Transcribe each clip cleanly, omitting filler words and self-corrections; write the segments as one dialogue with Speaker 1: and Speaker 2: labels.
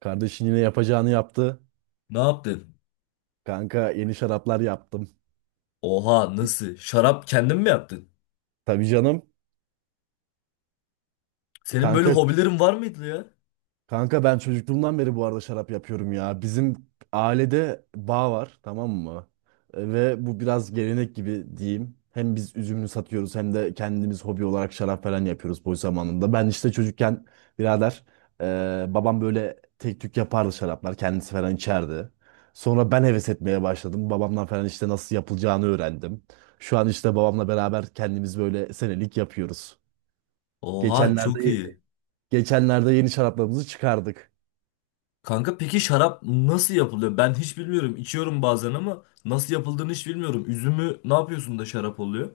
Speaker 1: Kardeşin yine yapacağını yaptı.
Speaker 2: Ne yaptın?
Speaker 1: Kanka yeni şaraplar yaptım.
Speaker 2: Oha nasıl? Şarap kendin mi yaptın?
Speaker 1: Tabii canım.
Speaker 2: Senin böyle
Speaker 1: Kanka
Speaker 2: hobilerin var mıydı ya?
Speaker 1: Kanka ben çocukluğumdan beri bu arada şarap yapıyorum ya. Bizim ailede bağ var, tamam mı? Ve bu biraz gelenek gibi diyeyim. Hem biz üzümünü satıyoruz hem de kendimiz hobi olarak şarap falan yapıyoruz boş zamanında. Ben işte çocukken birader babam böyle tek tük yapardı, şaraplar kendisi falan içerdi. Sonra ben heves etmeye başladım. Babamdan falan işte nasıl yapılacağını öğrendim. Şu an işte babamla beraber kendimiz böyle senelik yapıyoruz.
Speaker 2: Oha
Speaker 1: Geçenlerde
Speaker 2: çok iyi.
Speaker 1: geçenlerde yeni şaraplarımızı çıkardık.
Speaker 2: Kanka peki şarap nasıl yapılıyor? Ben hiç bilmiyorum. İçiyorum bazen ama nasıl yapıldığını hiç bilmiyorum. Üzümü ne yapıyorsun da şarap oluyor?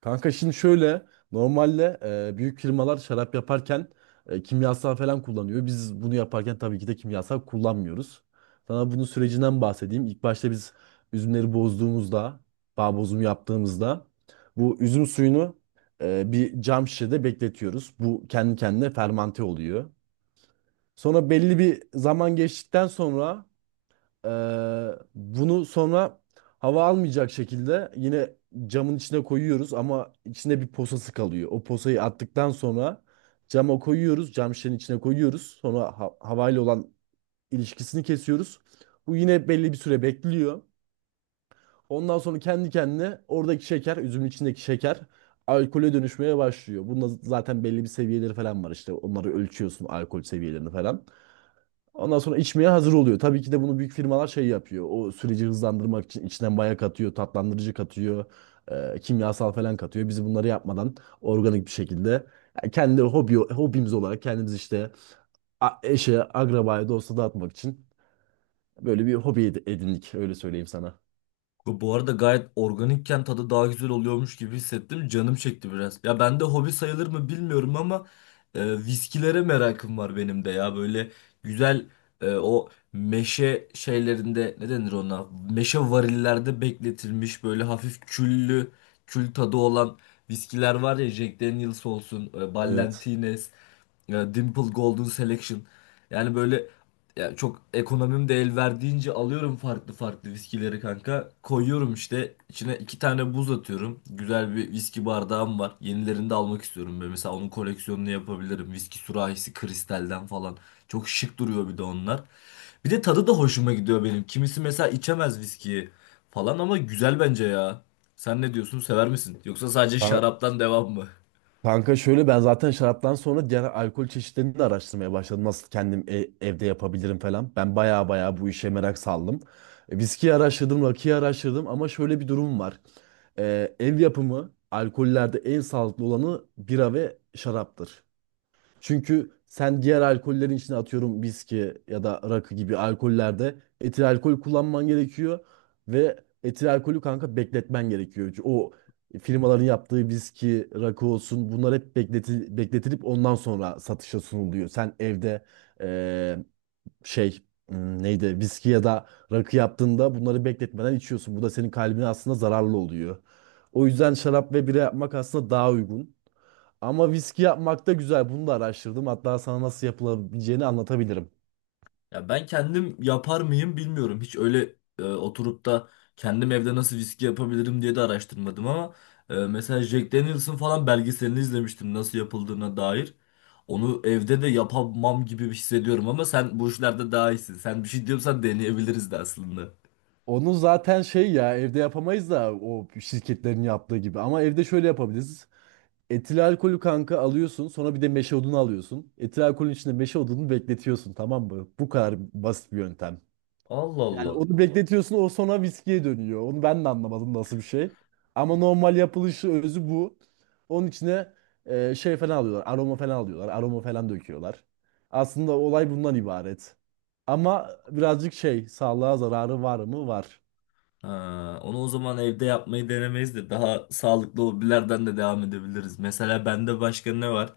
Speaker 1: Kanka şimdi şöyle, normalde büyük firmalar şarap yaparken kimyasal falan kullanıyor. Biz bunu yaparken tabii ki de kimyasal kullanmıyoruz. Sana bunun sürecinden bahsedeyim. İlk başta biz üzümleri bozduğumuzda, bağ bozumu yaptığımızda bu üzüm suyunu bir cam şişede bekletiyoruz. Bu kendi kendine fermante oluyor. Sonra belli bir zaman geçtikten sonra bunu sonra hava almayacak şekilde yine camın içine koyuyoruz ama içinde bir posası kalıyor. O posayı attıktan sonra cama koyuyoruz, cam şişenin içine koyuyoruz. Sonra havayla olan ilişkisini kesiyoruz. Bu yine belli bir süre bekliyor. Ondan sonra kendi kendine oradaki şeker, üzümün içindeki şeker alkole dönüşmeye başlıyor. Bunda zaten belli bir seviyeleri falan var işte. Onları ölçüyorsun, alkol seviyelerini falan. Ondan sonra içmeye hazır oluyor. Tabii ki de bunu büyük firmalar şey yapıyor. O süreci hızlandırmak için içinden maya katıyor, tatlandırıcı katıyor, kimyasal falan katıyor. Biz bunları yapmadan organik bir şekilde, yani kendi hobimiz olarak kendimiz işte eşe, akrabaya, dosta dağıtmak için böyle bir hobi edindik. Öyle söyleyeyim sana.
Speaker 2: Bu arada gayet organikken tadı daha güzel oluyormuş gibi hissettim. Canım çekti biraz. Ya bende hobi sayılır mı bilmiyorum ama viskilere merakım var benim de ya. Böyle güzel o meşe şeylerinde ne denir ona? Meşe varillerde bekletilmiş böyle hafif küllü, kül tadı olan viskiler var ya. Jack Daniel's olsun,
Speaker 1: Evet.
Speaker 2: Ballantines. Ya Dimple Golden Selection. Yani böyle ya çok ekonomim de el verdiğince alıyorum farklı farklı viskileri kanka. Koyuyorum işte içine iki tane buz atıyorum. Güzel bir viski bardağım var. Yenilerini de almak istiyorum. Böyle mesela onun koleksiyonunu yapabilirim. Viski sürahisi kristalden falan. Çok şık duruyor bir de onlar. Bir de tadı da hoşuma gidiyor benim. Kimisi mesela içemez viskiyi falan ama güzel bence ya. Sen ne diyorsun? Sever misin? Yoksa sadece
Speaker 1: Ha-
Speaker 2: şaraptan devam mı?
Speaker 1: Kanka şöyle, ben zaten şaraptan sonra diğer alkol çeşitlerini de araştırmaya başladım. Nasıl kendim evde yapabilirim falan. Ben baya baya bu işe merak saldım. Viskiyi araştırdım, rakıyı araştırdım ama şöyle bir durum var. Ev yapımı alkollerde en sağlıklı olanı bira ve şaraptır. Çünkü sen diğer alkollerin içine atıyorum, viski ya da rakı gibi alkollerde etil alkol kullanman gerekiyor ve etil alkolü kanka bekletmen gerekiyor. Çünkü o firmaların yaptığı viski, rakı olsun bunlar hep bekletilip ondan sonra satışa sunuluyor. Sen evde eee, şey neydi, viski ya da rakı yaptığında bunları bekletmeden içiyorsun. Bu da senin kalbine aslında zararlı oluyor. O yüzden şarap ve bira yapmak aslında daha uygun. Ama viski yapmak da güzel. Bunu da araştırdım. Hatta sana nasıl yapılabileceğini anlatabilirim.
Speaker 2: Ya ben kendim yapar mıyım bilmiyorum. Hiç öyle oturup da kendim evde nasıl viski yapabilirim diye de araştırmadım ama mesela Jack Daniels'ın falan belgeselini izlemiştim nasıl yapıldığına dair. Onu evde de yapamam gibi hissediyorum ama sen bu işlerde daha iyisin. Sen bir şey diyorsan deneyebiliriz de aslında.
Speaker 1: Onu zaten şey ya, evde yapamayız da o şirketlerin yaptığı gibi. Ama evde şöyle yapabiliriz. Etil alkolü kanka alıyorsun. Sonra bir de meşe odunu alıyorsun. Etil alkolün içinde meşe odunu bekletiyorsun. Tamam mı? Bu kadar basit bir yöntem.
Speaker 2: Allah
Speaker 1: Yani
Speaker 2: Allah.
Speaker 1: onu bekletiyorsun, o sonra viskiye dönüyor. Onu ben de anlamadım nasıl bir şey. Ama normal yapılışı özü bu. Onun içine şey falan alıyorlar. Aroma falan alıyorlar. Aroma falan döküyorlar. Aslında olay bundan ibaret. Ama birazcık şey, sağlığa zararı var mı? Var.
Speaker 2: Ha, onu o zaman evde yapmayı denemeyiz de daha sağlıklı hobilerden de devam edebiliriz. Mesela bende başka ne var?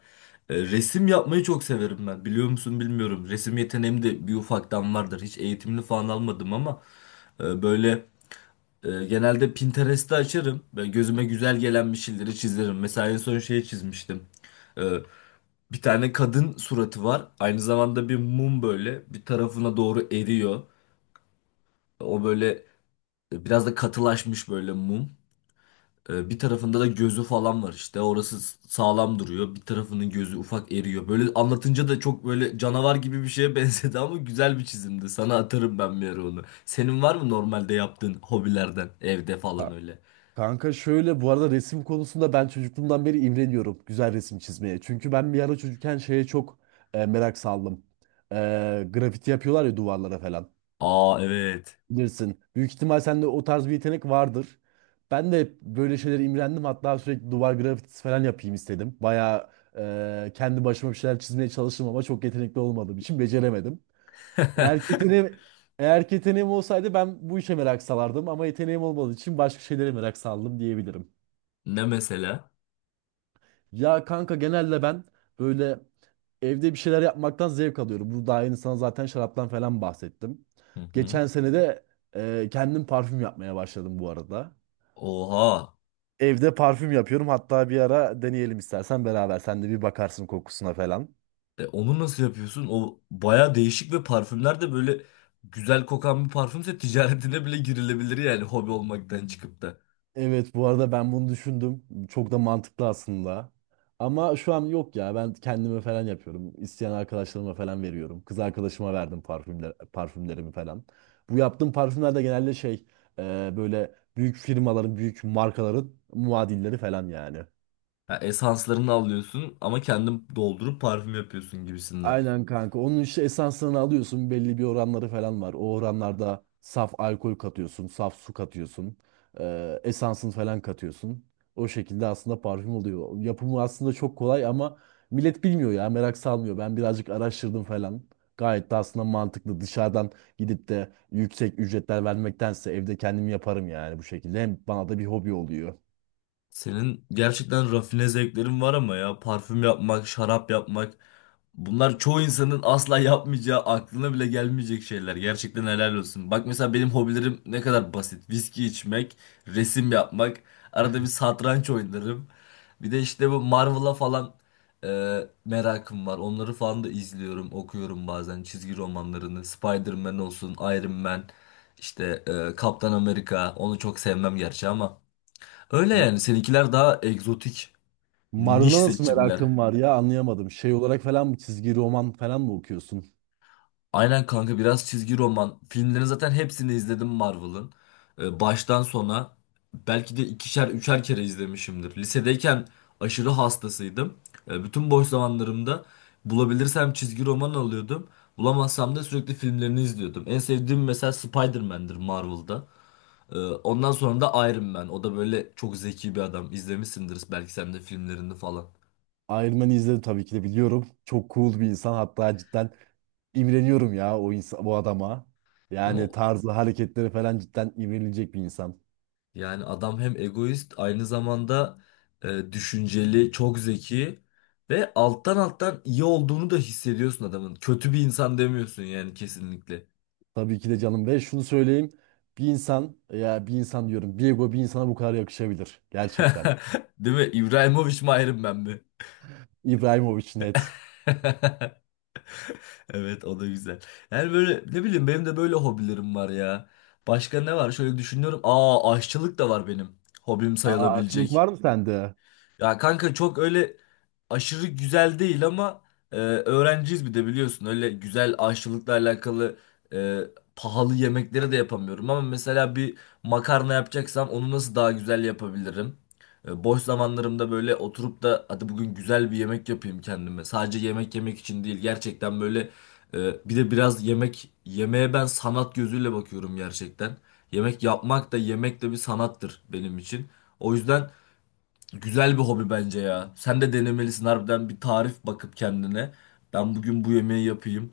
Speaker 2: E, resim yapmayı çok severim ben. Biliyor musun bilmiyorum. Resim yeteneğim de bir ufaktan vardır. Hiç eğitimli falan almadım ama böyle genelde Pinterest'i açarım. Ve gözüme güzel gelen bir şeyleri çizerim. Mesela en son şeyi çizmiştim. E, bir tane kadın suratı var. Aynı zamanda bir mum böyle bir tarafına doğru eriyor. O böyle biraz da katılaşmış böyle mum. Bir tarafında da gözü falan var işte. Orası sağlam duruyor. Bir tarafının gözü ufak eriyor. Böyle anlatınca da çok böyle canavar gibi bir şeye benzedi ama güzel bir çizimdi. Sana atarım ben bir ara onu. Senin var mı normalde yaptığın hobilerden evde falan
Speaker 1: Ha,
Speaker 2: öyle?
Speaker 1: Kanka şöyle bu arada resim konusunda ben çocukluğumdan beri imreniyorum güzel resim çizmeye. Çünkü ben bir ara çocukken şeye çok merak saldım. E, Grafiti yapıyorlar ya duvarlara falan,
Speaker 2: Aa, evet.
Speaker 1: bilirsin. Büyük ihtimal sende o tarz bir yetenek vardır. Ben de hep böyle şeylere imrendim. Hatta sürekli duvar grafitisi falan yapayım istedim. Bayağı kendi başıma bir şeyler çizmeye çalıştım ama çok yetenekli olmadığım için beceremedim. Eğer ki yeteneğim, eğer ki yeteneğim olsaydı ben bu işe merak salardım ama yeteneğim olmadığı için başka şeylere merak saldım diyebilirim.
Speaker 2: Ne mesela?
Speaker 1: Ya kanka genelde ben böyle evde bir şeyler yapmaktan zevk alıyorum. Bu daha yeni sana zaten şaraptan falan bahsettim.
Speaker 2: Hı hı.
Speaker 1: Geçen sene de kendim parfüm yapmaya başladım bu arada.
Speaker 2: Oha.
Speaker 1: Evde parfüm yapıyorum. Hatta bir ara deneyelim istersen beraber. Sen de bir bakarsın kokusuna falan.
Speaker 2: Onu nasıl yapıyorsun? O baya değişik ve parfümler de böyle güzel kokan bir parfümse ticaretine bile girilebilir yani hobi olmaktan çıkıp da.
Speaker 1: Evet, bu arada ben bunu düşündüm. Çok da mantıklı aslında. Ama şu an yok ya. Ben kendime falan yapıyorum. İsteyen arkadaşlarıma falan veriyorum. Kız arkadaşıma verdim parfümlerimi falan. Bu yaptığım parfümler de genelde şey, böyle büyük firmaların, büyük markaların muadilleri falan yani.
Speaker 2: Ha, esanslarını alıyorsun ama kendin doldurup parfüm yapıyorsun gibisinden.
Speaker 1: Aynen kanka. Onun işte esansını alıyorsun. Belli bir oranları falan var. O oranlarda saf alkol katıyorsun, saf su katıyorsun. Esansını falan katıyorsun. O şekilde aslında parfüm oluyor. Yapımı aslında çok kolay ama millet bilmiyor ya. Merak salmıyor. Ben birazcık araştırdım falan. Gayet de aslında mantıklı. Dışarıdan gidip de yüksek ücretler vermektense evde kendim yaparım yani bu şekilde. Hem bana da bir hobi oluyor.
Speaker 2: Senin gerçekten rafine zevklerin var ama ya parfüm yapmak, şarap yapmak bunlar çoğu insanın asla yapmayacağı, aklına bile gelmeyecek şeyler. Gerçekten helal olsun. Bak mesela benim hobilerim ne kadar basit. Viski içmek, resim yapmak, arada bir satranç oynarım. Bir de işte bu Marvel'a falan merakım var. Onları falan da izliyorum, okuyorum bazen çizgi romanlarını. Spider-Man olsun, Iron Man, işte Kaptan Amerika. Onu çok sevmem gerçi ama. Öyle
Speaker 1: M-
Speaker 2: yani seninkiler daha egzotik, niş
Speaker 1: Marvel'a nasıl
Speaker 2: seçimler.
Speaker 1: merakın var ya, anlayamadım. Şey olarak falan mı, çizgi roman falan mı okuyorsun?
Speaker 2: Aynen kanka biraz çizgi roman. Filmlerin zaten hepsini izledim Marvel'ın. Baştan sona belki de ikişer üçer kere izlemişimdir. Lisedeyken aşırı hastasıydım. Bütün boş zamanlarımda bulabilirsem çizgi roman alıyordum. Bulamazsam da sürekli filmlerini izliyordum. En sevdiğim mesela Spider-Man'dir Marvel'da. Ondan sonra da Iron Man. O da böyle çok zeki bir adam. İzlemişsindir belki sen de filmlerini falan.
Speaker 1: Iron Man'i izledim, tabii ki de biliyorum. Çok cool bir insan. Hatta cidden imreniyorum ya o insan, bu adama.
Speaker 2: Değil mi?
Speaker 1: Yani tarzı, hareketleri falan cidden imrenilecek bir insan.
Speaker 2: Yani adam hem egoist aynı zamanda düşünceli, çok zeki ve alttan alttan iyi olduğunu da hissediyorsun adamın. Kötü bir insan demiyorsun yani kesinlikle.
Speaker 1: Tabii ki de canım, ve şunu söyleyeyim. Bir insan ya, bir insan diyorum. Bir ego bir insana bu kadar yakışabilir. Gerçekten.
Speaker 2: Değil mi? İbrahimovic mi ayrım ben mi?
Speaker 1: İbrahimovic net.
Speaker 2: Evet o da güzel. Yani böyle ne bileyim benim de böyle hobilerim var ya. Başka ne var? Şöyle düşünüyorum. Aa, aşçılık da var benim. Hobim
Speaker 1: Aa, açılık
Speaker 2: sayılabilecek.
Speaker 1: var mı sende?
Speaker 2: Ya kanka çok öyle aşırı güzel değil ama öğrenciyiz bir de biliyorsun. Öyle güzel aşçılıkla alakalı e, pahalı yemekleri de yapamıyorum. Ama mesela bir makarna yapacaksam onu nasıl daha güzel yapabilirim? Boş zamanlarımda böyle oturup da hadi bugün güzel bir yemek yapayım kendime. Sadece yemek yemek için değil gerçekten böyle bir de biraz yemek yemeğe ben sanat gözüyle bakıyorum gerçekten. Yemek yapmak da yemek de bir sanattır benim için. O yüzden... Güzel bir hobi bence ya. Sen de denemelisin harbiden bir tarif bakıp kendine. Ben bugün bu yemeği yapayım.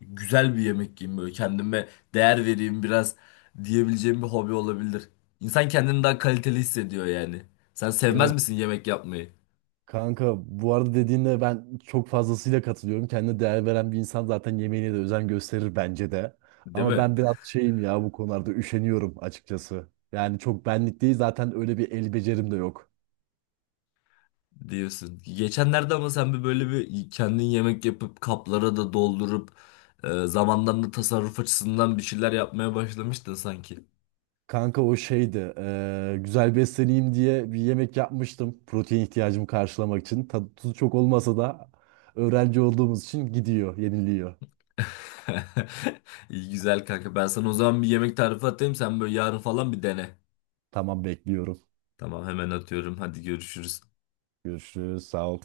Speaker 2: Güzel bir yemek yiyeyim böyle kendime değer vereyim biraz diyebileceğim bir hobi olabilir. İnsan kendini daha kaliteli hissediyor yani. Sen sevmez
Speaker 1: Evet.
Speaker 2: misin yemek yapmayı?
Speaker 1: Kanka bu arada dediğinde ben çok fazlasıyla katılıyorum. Kendine değer veren bir insan zaten yemeğine de özen gösterir bence de.
Speaker 2: Değil
Speaker 1: Ama
Speaker 2: mi?
Speaker 1: ben biraz şeyim ya bu konularda, üşeniyorum açıkçası. Yani çok benlik değil, zaten öyle bir el becerim de yok.
Speaker 2: Diyorsun. Geçenlerde ama sen bir böyle bir kendin yemek yapıp kaplara da doldurup zamandan da tasarruf açısından bir şeyler yapmaya başlamıştın sanki.
Speaker 1: Kanka o şeydi güzel besleneyim diye bir yemek yapmıştım. Protein ihtiyacımı karşılamak için. Tadı tuzu çok olmasa da öğrenci olduğumuz için gidiyor, yeniliyor.
Speaker 2: İyi güzel kanka. Ben sana o zaman bir yemek tarifi atayım. Sen böyle yarın falan bir dene.
Speaker 1: Tamam, bekliyorum.
Speaker 2: Tamam hemen atıyorum. Hadi görüşürüz.
Speaker 1: Görüşürüz, sağ ol.